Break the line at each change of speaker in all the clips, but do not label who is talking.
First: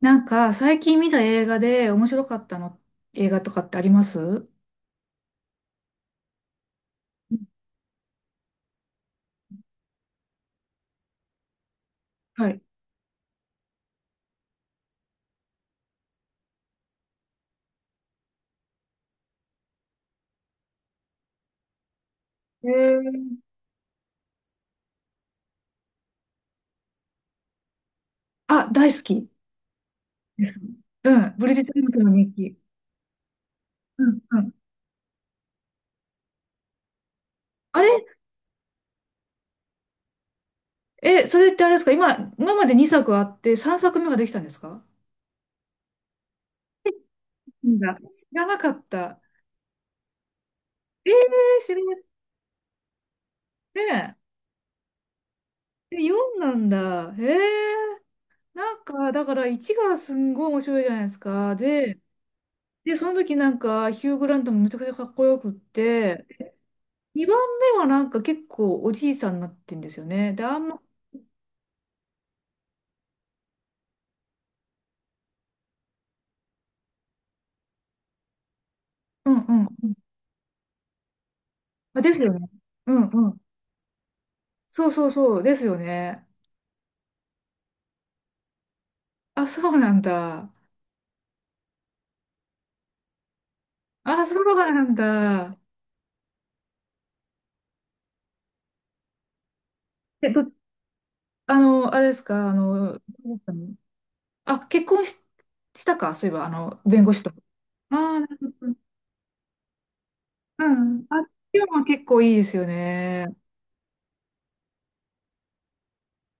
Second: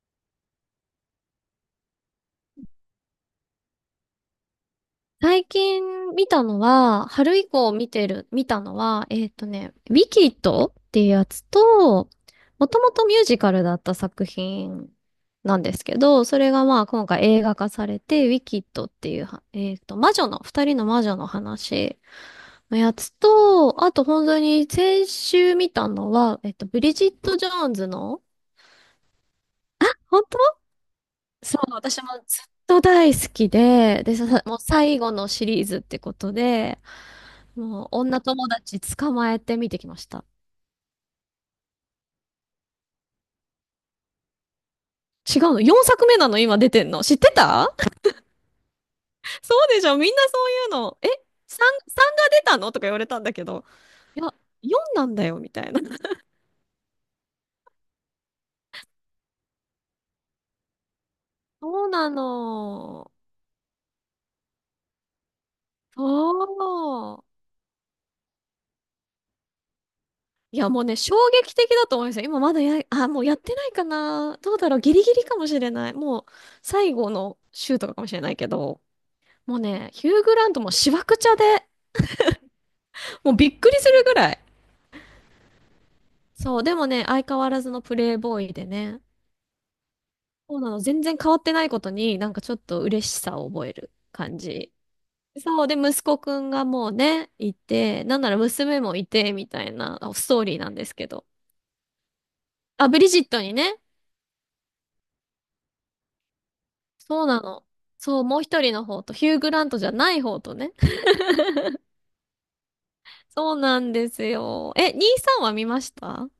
なんか、最近見た映画で面白かったの、映画とかってあります？うん。
最近見たのは、春以降見てる、見たのは、ウィキッドっていうやつと、
はい。
もともとミュージカルだった作品なんですけど、それがまあ今回映画化されて、ウィキッドっていうは、魔女の、二人の魔女の話のやつと、あと本当に先週見たのは、ブリジット・ジョーンズの、
あ、大好き
あ、本
です。うん、ブリ
そ
ジット・
う、
ジョーンズ
私も
の日
ずっ
記。
と大好きで、
う
で、
ん
さ、
うん。
もう最後のシリーズってことで、
あ
もう
れ、
女友達捕まえて見てきました。
え、それってあれですか？今まで2作あって3作目ができたんですか？
違うの？ 4 作目なの今出てんの知ってた？
なんだ。知らなかった。
そうでしょみんなそういうの。え？ 3、
知らな、
3が出たのとか言われたんだけど。
ね
いや、4なんだよ、みたいな。
え、え、4なんだ。へえ、なんか、だから1がすんごい面白いじゃないですか。
そう
で、
な
で、そ
の。
の時なんか、ヒュー・グラントもめちゃくちゃかっこよくって、
そう。
2番目はなんか結構おじいさんになってんですよね。で、
い
あん
や、も
ま、
うね、衝撃的だと思いますよ。今まだや、あ、もうやってないかな。どうだろう。ギリギリかもしれない。もう、最後の週とかかもしれないけど、
うんう
もう
んう
ね、
ん。
ヒュー・グラントもしわくちゃで、
あ、ですよね。うんう
もう
ん。
びっくりするぐらい。
そうそうそう、ですよね。
そう、でもね、相変わらずのプレイボーイでね、
あ、そうなんだ。
そうなの、全然変わってないことに、なんかちょっと嬉しさを覚える
あ、
感
そう
じ。
なんだ。
そう、で、息子くんがもうね、いて、なんなら娘もいて、みたいなあス
え、
ト
ど、
ーリーなんですけど。
あれですか、
あ、ブリジットにね、
あ、結婚し、したか、そういえば、弁護士
そう
と。
なの。
ああ、
そう、
なる
もう一
ほ
人
ど。
の方と、ヒュー・グラントじゃない方と
う
ね。
ん。あ、今日も結構いいですよね。
そうなんですよ。え、兄さんは見ました？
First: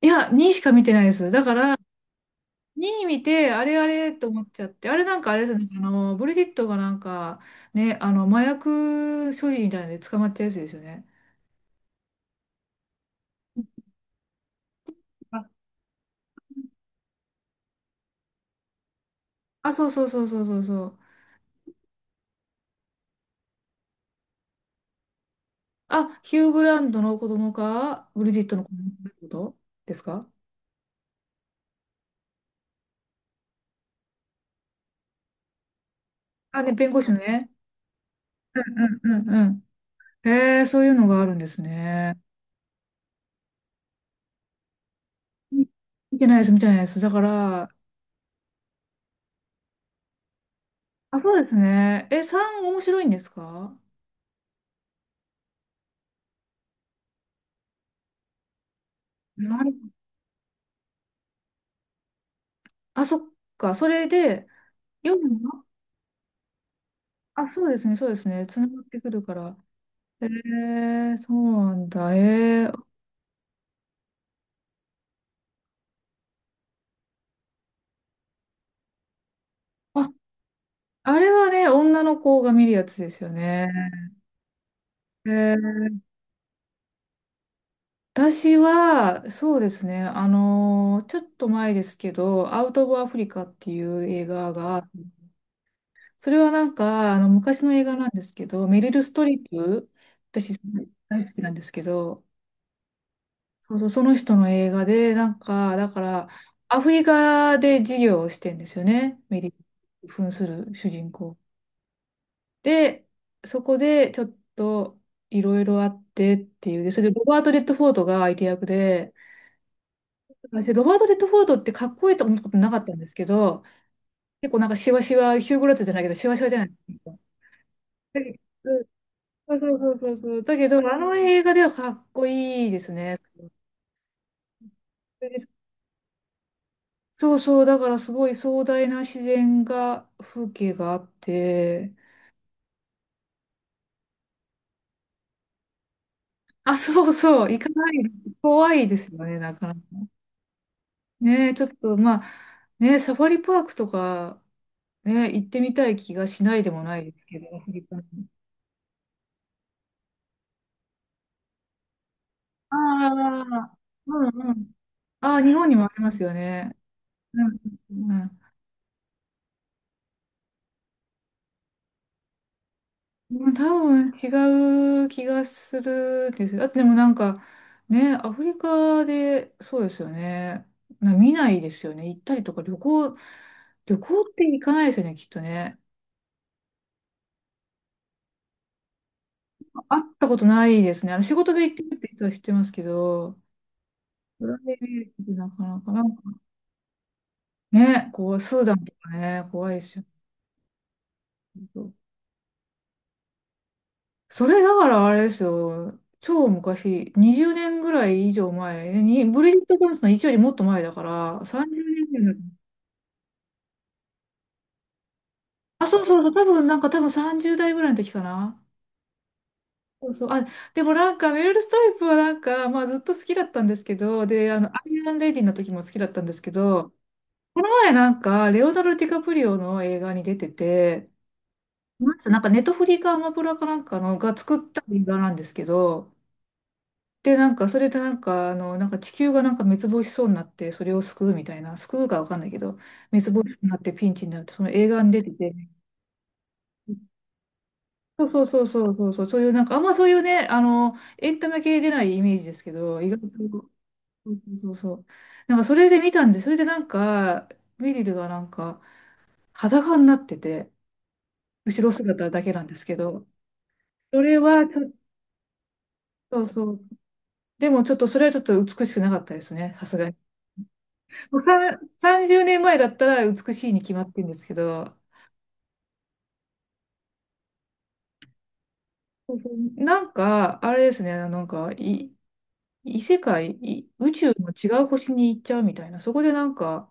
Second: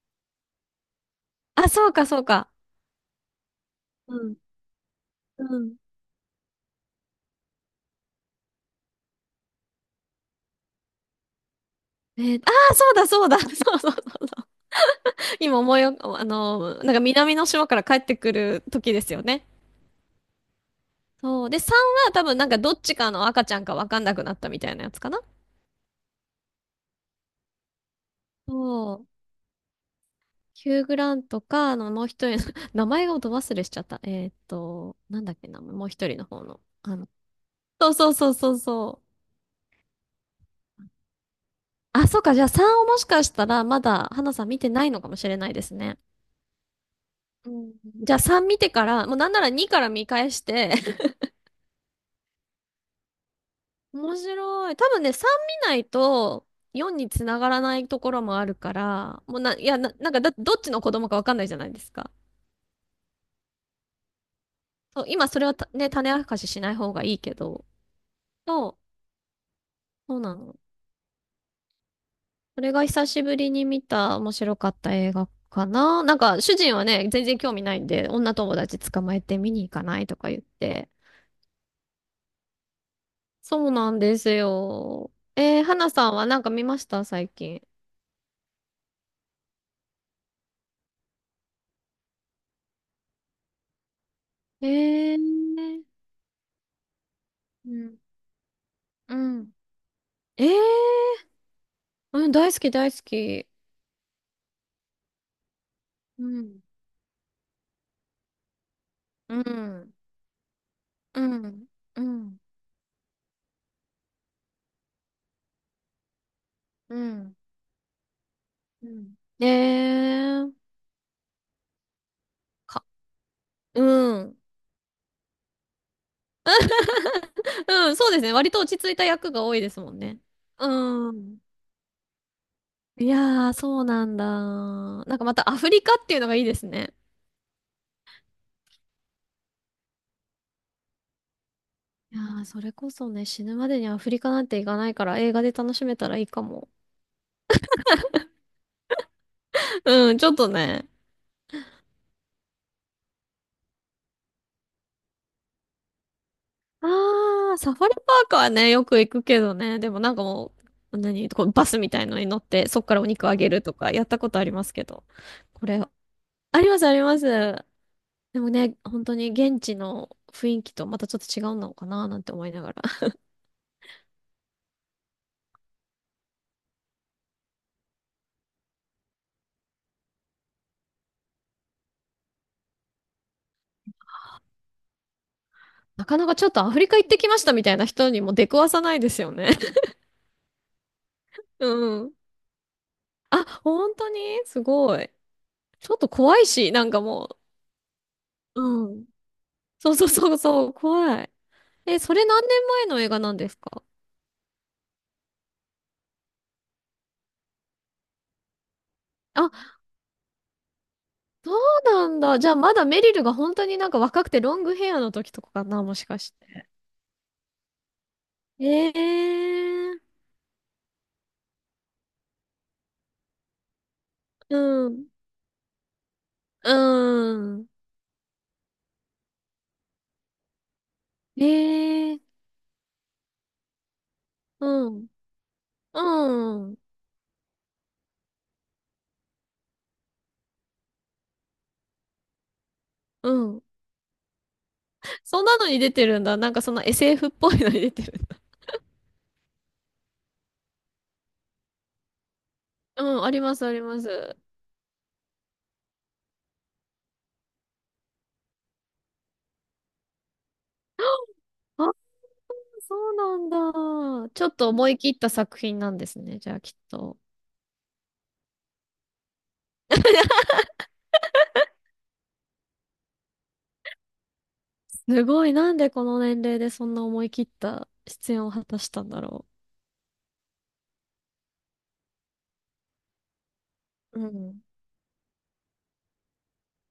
いや、2しか見てないです。だか
あ、
ら、
そうか、そうか。
2位見て、あれあれ
う
と
ん。
思っちゃって、あれなんかあ
う
れですね、
ん。
ブリジットがなんか、ね、麻薬所持みたいなので捕まったやつですよね。
そうだ、そうだ。そうそうそう。
あ
今思いよ、あの、なんか南の島から帰ってくる時ですよね。
あ、そうそうそうそうそうそう。
そう。で、3は多分なんかどっちかの赤ちゃんかわかんなくなったみたいなやつかな。
あ、ヒュー・グラントの子供か、ブリジットの子供
そう。
ってことですか？
ヒュー・グラントか、あの、もう一人の 名前がど忘れしちゃった。なんだっけな、もう一人の方の。
あ、ね、弁
あ
護
の、
士のね。
そうそうそうそう
うん
そう。
うんうんうん。へえ、そういうのがあるんです
あ、
ね。
そうか。じゃあ3をもしかしたらまだ花さん見てないのかもしれない
う
で
ん、
すね。
見てないです、見てないです。だか
う
ら、
ん。じゃあ3見てから、もうなんなら2から見返して、
あ、そうですね。え、3面白いんですか？
面白い。多分ね、3見ないと4につながらないところもあるから、もうな、
な
い
る
や、な、なんかだ、どっちの子供かわかんないじゃないですか。
あ、そっか。それで、
そう、
4、
今それはたね、種明かししない方がいいけ
あ、そ
ど、
うですね、そうですね。つな
そう、
がってくるから。
そうなの。
そうなんだ。
それが久しぶりに見た面白かった映画かな。なんか、主人はね、全然興味ないんで、女友達捕まえて見に行かない
あ、
とか言って、
あれはね、女の子が見るやつですよ
そ
ね。
うなんですよ。
え
えー、花
ー、
さんはなんか見ました？最近。
私は、そうですね、ちょっと前ですけど、アウト・オブ・アフリカっていう映画
え
が、
ー、
それはなんか、昔
う
の映画
ん、
なんですけど、メリル・ス
う
トリッ
ん、
プ、
えー、
私大好きなんですけど、
うん、大好き大好き。
そうそう、その人の映画で、なんか、だか
う
ら、
ん、
アフリカで事業をしてんですよね。
う
メディ
ん、
ア扮する主人
う
公。
ん、うん、
で、そこでちょっといろいろあってっていう。で、
う
それでロ
ん。
バート・レッドフォードが相手役
う
で、
ん。えー、
私、ロバート・レッドフォードってかっこいいと思ったことなかっ
か、
たんですけど、
うん。
結構なんかシワシワ、ヒュー・グラッツじゃないけど、シワシワじゃないですか。
うん、そうで
だ
すね。
け
割と
ど
落ち着いた役が多いで
そう
すも
そうそう
ん
そう
ね。
そう。だけど、あ
う
の
ん。
映画ではかっこいいです
い
ね。
やー、そうなんだ。なんかまたアフリカっていうのがいいですね。
そうそう、だからすごい壮大な自然が、風景があって、
いやー、それこそね、死ぬまでにアフリカなんて行かないから映画で楽しめたらいいかも。
あ、そうそう、行かない、怖いですよね、なかなか。
うん、ちょっとね。
ねえ、ちょっと、まあ、ね、サファリパークとか、ね、行ってみたい気がしないでもないですけど、
ああ、
アフ
サフ
リ
ァリ
カ
パ
に。
ークはね、よく行くけどね。でもなんかもう、何、こうバスみたいのに乗って、
あ
そっからお肉あげると
あ、
か、やった
う
ことあ
ん
り
う
ま
ん。
すけど。
ああ、日
こ
本に
れ、
もありますよ
あり
ね。
ます、ありま
うん、
す。
うん、
でもね、本当に現地の雰囲気とまたちょっと違うのかな、なんて思いながら。
まあ、多分違う気がするんですよ。あとでもなんかね、アフリカでそうですよね。見ないですよね。行ったりとか旅行って行かないですよね、きっとね。
なかなかちょっとアフリカ行ってきましたみたいな人にも出くわさないですよね。
会ったことないですね。あの仕事で
う
行ってるって
ん。
人は知ってますけど、
あ、本当に
プライ
す
ベー
ごい。
トでなかなか
ちょっ
な
と
んか
怖いし、なんかも
ね、こう、ス
う。
ーダンと
うん。
かね、怖いで
そう
すよ
そうそうそう、怖い。
ね。
え、それ何年前の映画なんですか？
それだからあれですよ。超昔、20年ぐらい以上前、ね、にブリジッ
あ、
ト・ジョーンズの1よりもっと前だから、
そ
30
うなん
年ぐら
だ。
い。
じゃあまだメリルが本当になんか若くてロングヘアの時とかかな、
あ、
も
そ
し
うそ
か
うそう、
し
多分
て。
なんか多分30代ぐらいの時かな。
ええ
そう
ー、
そう。あ、でもなんかメルル・ストリップはなんか、まあずっと好きだったんですけど、で、
う
ア
ん、
イアンレディの時も好きだったんですけ
う
ど、この
ん、
前なんか、レオナルド・ディカプリオの映画に出てて、
え
な
え
ん
ー、
つうなんかネットフリかアマプラかなんかのが作っ
う
た映
ん、
画なんですけど、
うん、
で、なんかそれでなんか、なんか地球がなんか滅亡しそうになって、それを救うみたいな、救うかわかんないけど、滅
う
亡しそう
ん。
になってピンチになるって、その映画に出て
そん
て、
なのに出てるんだ。なんかその SF っぽいのに出てるん
そう
だ。
そうそうそうそうそう、そういうなんかあんまそういうね、エンタメ系出ないイメージですけど、
う
意外
ん、あ
と、
ります、ありま
そ
す。
うそうそうそう。なんかそれで見たんで、それでなんか、メリルがなんか裸になってて、後
あ、
ろ姿だけなんですけ
そう
ど、
なん
そ
だ。
れ
ちょっ
は
と
ちょ
思
っ
い切った作品なんですね、
と
じゃあき
そ
っ
う、
と。
でもちょっとそれはちょっと美しくなかったですね、さすがに。もう30年前だったら美しいに決まってるんですけど、
すごい、なんでこの年齢でそんな思い切った出演を果たしたんだ
そう
ろ
そうなんか、あれですね、なんか、異世界、宇
う。う
宙の
ん
違う星に行っちゃうみたいな、そこでなんか、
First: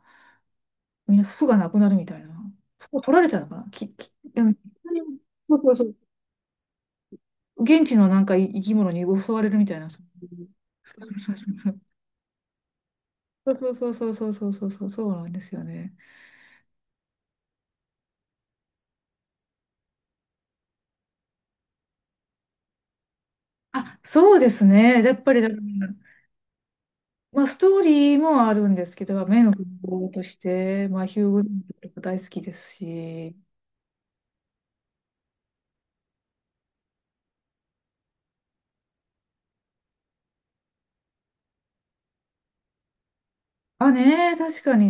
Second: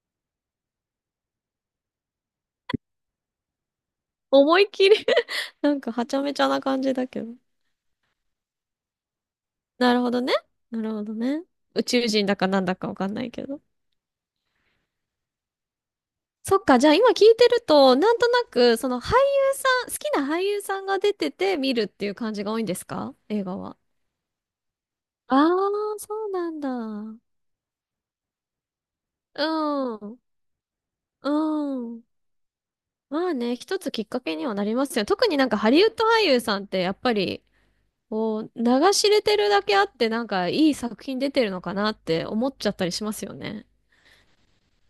みんな服がなくなるみたいな。服を取られちゃうのかなでも、
思いっきり
そうそ
な
う
んか
そ
はちゃめちゃな感じだけど。
う。現地のなんか生き物に襲われるみたいな。
な
そ
るほど
う
ね。
いう
なる
そ
ほど
う
ね。
そうそう。
宇宙人だかなんだかわかんないけ
そう
ど。
そうそうそうそうそうそうそうなんですよね。
そっか、じゃあ今聞いてると、なんとなく、その俳優さん、好きな俳優さんが出てて見るっていう感じが多いんですか？映画は。
あ、そうですね。やっぱ
あ
りだ
あ、
から、
そうなんだ。う
まあ、ストーリーもあるんですけど、目の不幸
ん。
として、まあ、ヒュ
う
ー・グリントとか
ん。
大好きです
まあ
し。
ね、一つきっかけにはなりますよ。特になんかハリウッド俳優さんってやっぱり、こう、流し入れてるだけあって、なんかいい作品出てるのかなって思っちゃったりしますよね。
あ、ねえ、確かに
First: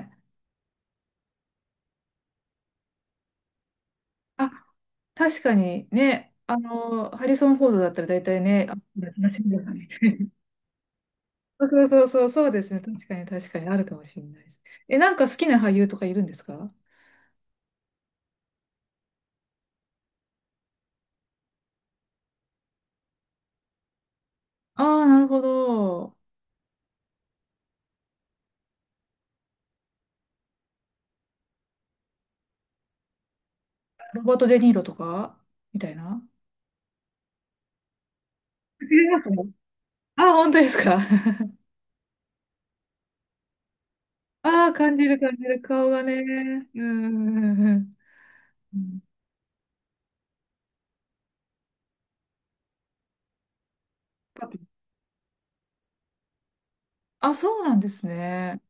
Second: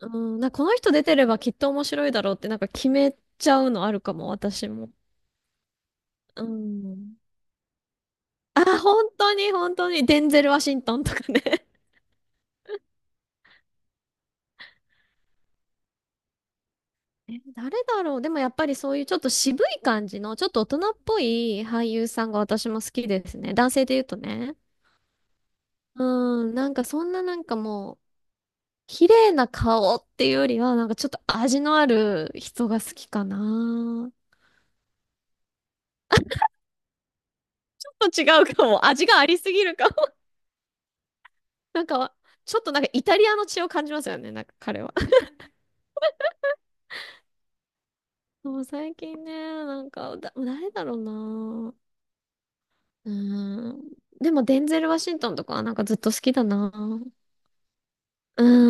うん、なんかこの人出てればきっと面白いだろうってなんか決めちゃうのあるかも、
あ、
私も。
確かにね。
うん。
ハリソン・フォードだったら大体
あ、
ね、あ、
本当
話
に
だよ
本
ね。
当に。デン ゼル・ワシントンとかね。
そうそうそう、そうですね。確かに確かにあるかもしれないです。え、なんか好きな俳優とかいるんですか？
え、誰だろう。でもやっぱりそういうちょっと渋い感じの、ちょっと大人っぽい俳優さんが私も好きですね。男性で言うとね。
ああー、なるほど。
うん、なんかそんななんかもう、綺麗な顔っていうよりは、なんかちょっと味のある人が好きかな。
ロバート・デ・ニーロとかみたいな。
ちょっと違うかも。味
い
が
ま
あ
す
り
ね。
すぎるかも。
ああ、本当ですか？
なんか、ちょっとなんかイタリアの血を感じますよね、なん
あ、
か
あー、
彼は。
感じる 感じる。顔がね。うんうんうんうん。
もう
う
最
ん、
近ね、なんか、誰だろうな。うーん。でも、デンゼル・ワシントンとかはなんかずっと好きだな。
あ、そうなんです
う
ね。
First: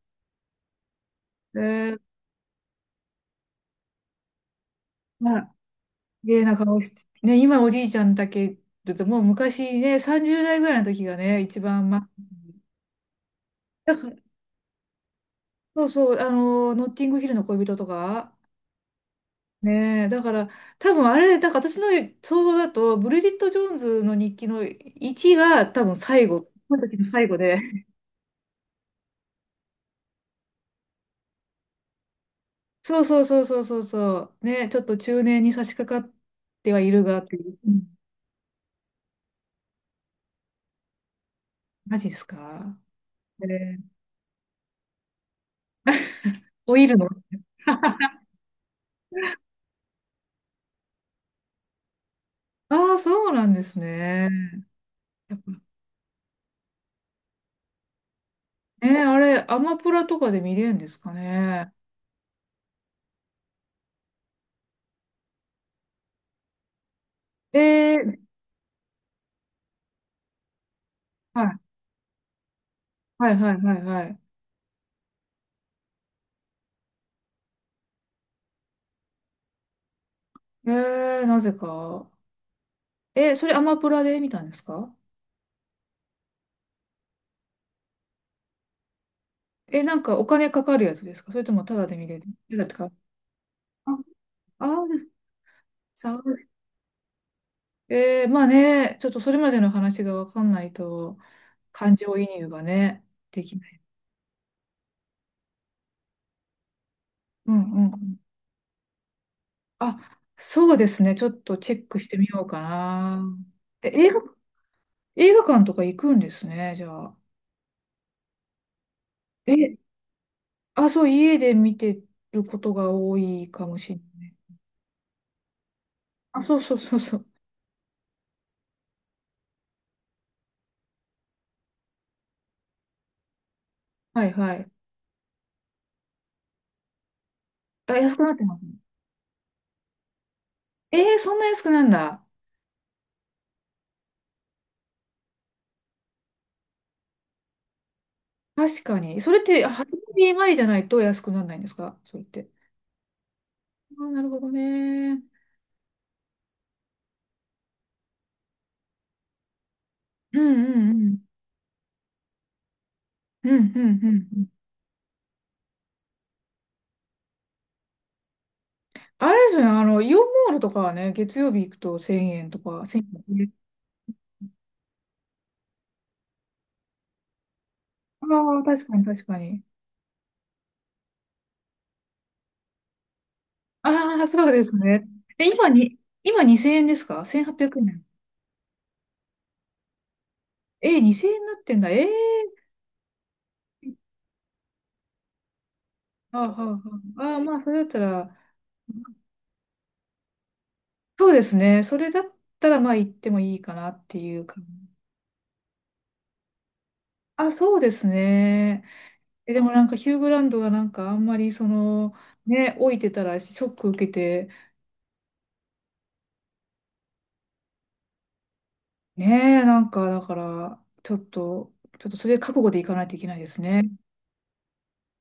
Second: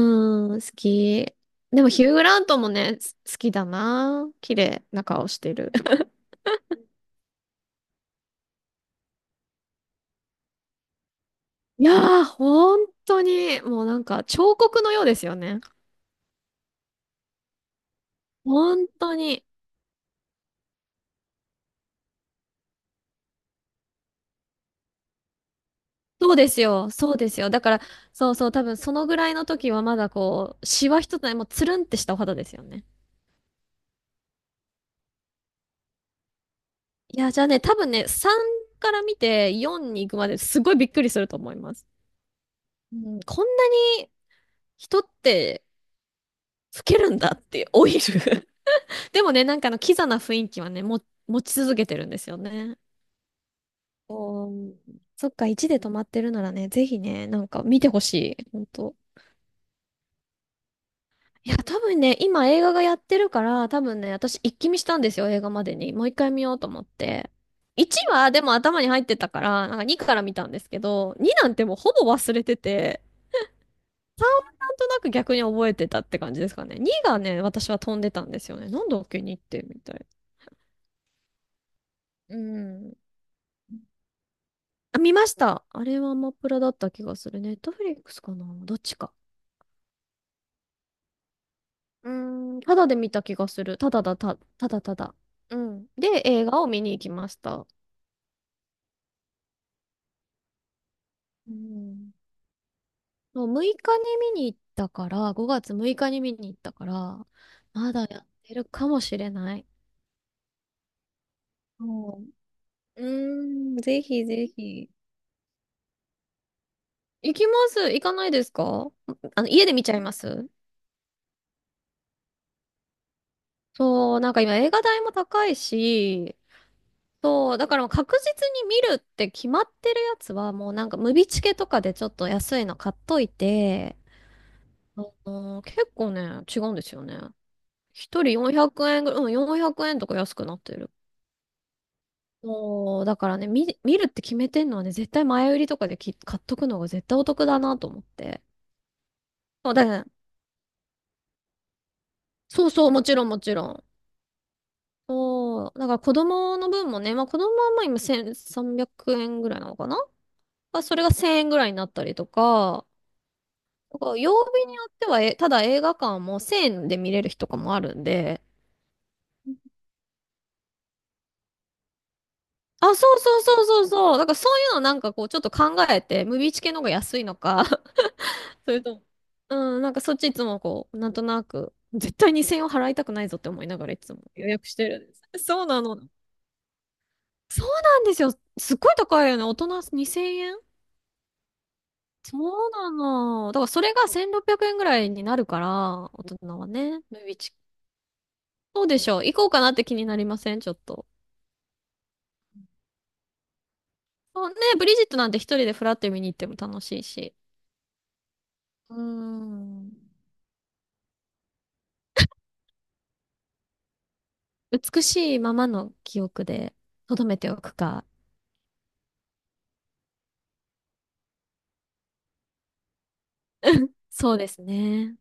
ーん、好き。
え
でも、
ー、
ヒュー・グラントもね、好きだな。綺麗な顔
ま
して
あ、
る。
綺麗な顔して。ね、今おじいちゃんだけだと、もう昔ね、30代ぐらいの時がね、一
い
番、ま、
やー、本当に、もう
だか
なん
ら
か彫刻のようですよね。
そうそう、ノッティングヒルの恋人とか、
本当に。
ねえ、だから、多分あれ、なんか私の想像だと、ブリジット・ジョーンズの日記の1が多分最
そう
後、
です
この
よ、
時の
そう
最
で
後
すよ。
で。
だから、そうそう、多分そのぐらいの時はまだこう、シワ一つない、もうつるんってしたお肌ですよね。
そうそうそうそうそうそう。ね、ちょっと中年に差し掛かってはいるが
い
っ
や、
てい
じゃあ
う。
ね、
う
多分
ん、
ね、3から見て4に行くまですごいびっくりすると思います。
マジっすか？
うん、こ
え
んな
ー、
に人って
老
老
いる
け
の。
るんだ って老いる でもね、なんかあのキザな雰囲気はね、持ち続けてるんですよ
あ
ね。
あー、そうなんですね。
おーそっ
やっ
か、
ぱね、
1で止まってるならね、ぜひね、なんか見てほしい。本当。
あれ、アマプラとかで見れるんですか
いや、
ね。
多分ね、今映画がやってるから、多分ね、私一気見したんですよ、映画までに。もう一回見ようと思って。
え
1
ー、
はでも頭に入ってたから、なんか2から見たんですけど、2
は
なん
い、
てもうほぼ忘れてて、
はいはいはいはい。
なんとなく逆に覚えてたって感じですかね。2がね、私は飛んでたんですよね。なんだっけ、2ってみたい。
なぜか。
うん。
それアマプラで見たんですか？
あ、見ました。あれはアマプラだった気がする。ネットフリックスかなどっちか。
え、なんかお金かかるやつですか？それともタダで見
う
れる？タ
ーん、
ダって
ただ
か。
で見た気がする。
あ、
ただだ、
あ
ただた
ー、
だ。うん。
サ
で、
ウ
映
ス、
画を見に行きました。
まあね、ちょっとそれまでの話がわかんないと、
う
感
ん
情移入がね、で
そう
きな
6
い。
日に見に行ったから、5月6日に見に行ったから、
うん
ま
う
だ
ん。
やってるかもしれない。
あ、そうですね。ちょっとチェックして
そ
みようか
う。
な。
うーん、
え、
ぜひぜひ。
映画館とか行くんですね、じゃあ。
行きます。行かないですか？あの、家で
え、
見ちゃいます？
あ、そう、家で見てることが多いかもしれ
そう、
な
なん
い。
か今映画代も高いし、
あ、そうそうそうそう。
そう、だからもう確実に見るって決まってるやつは、もうなんかムビチケとかでちょっと安いの買っといて、
はいはい。
あのー結構ね、違うんですよね。
あ、安
一
くな
人
ってます
400
ね。
円ぐらい、うん、400円とか安くなってる。
そんな安くなんだ。
そう、だからね、見るって決めてんのはね、絶対前売りとかでき買っとくのが絶対お得だなと思って。
確かに。それって、
そうだ
初
ね。
耳前じゃないと安くならないんですか？それって。
そうそう、もちろんもちろん。
あー、なるほどね。
そう、だから子供の分もね、まあ子供はまあ今1300円ぐらいなのかな？
うんう
まあ
んう
それが
ん。
1000円ぐらいになったりとか、
うんうんう
だから
んう
曜
ん。
日によっては、え、ただ映画館も1000円で見れる日とかもあるんで、
あれですよね、イオンモールとかはね、月曜日行くと1000円とか、
あ、
1000
そうそう
円。
そうそうそう。だからそういうのなんかこうちょっと考えて、ムービーチ系の方が安いのか
ああ、
それ
確か
とも、
に確かに。
うん、なんかそっちいつもこう、なんとなく、絶対2000円を払いたくないぞって思いながらいつも
ああ、
予
そうで
約し
す
てる
ね。
んです。
え、
そう
今
な
に、
の。
今2000円ですか？
そう
1800
な
円。
んですよ。すっごい高いよね。大人2000円
2000円になってんだ。ええ
そ
ー。
うなの。だからそれが1600円ぐらいになるから、大
あーは
人は
ーは
ね。ムービ
ー
ー
あー、
チ
ま
ケッ
あ、それ
ト。
だったら、
そうでしょう。行こうかなって気になりません？ちょっと。
そうですね。それだったら、まあ、行ってもいいかなっていう
そうね、
感じ。
ブリジットなんて一人でフラッて見に行っても楽しいし。
あ、そうですね。
うー
え、でもなん
ん。
かヒュー・グランドがなんかあんまりその、ね、老いてたらショック受けて、
美しいままの記憶で留めておくか。
ねえ、なんかだから、ちょっと、それ覚悟でいかないといけないですね。
そうですね。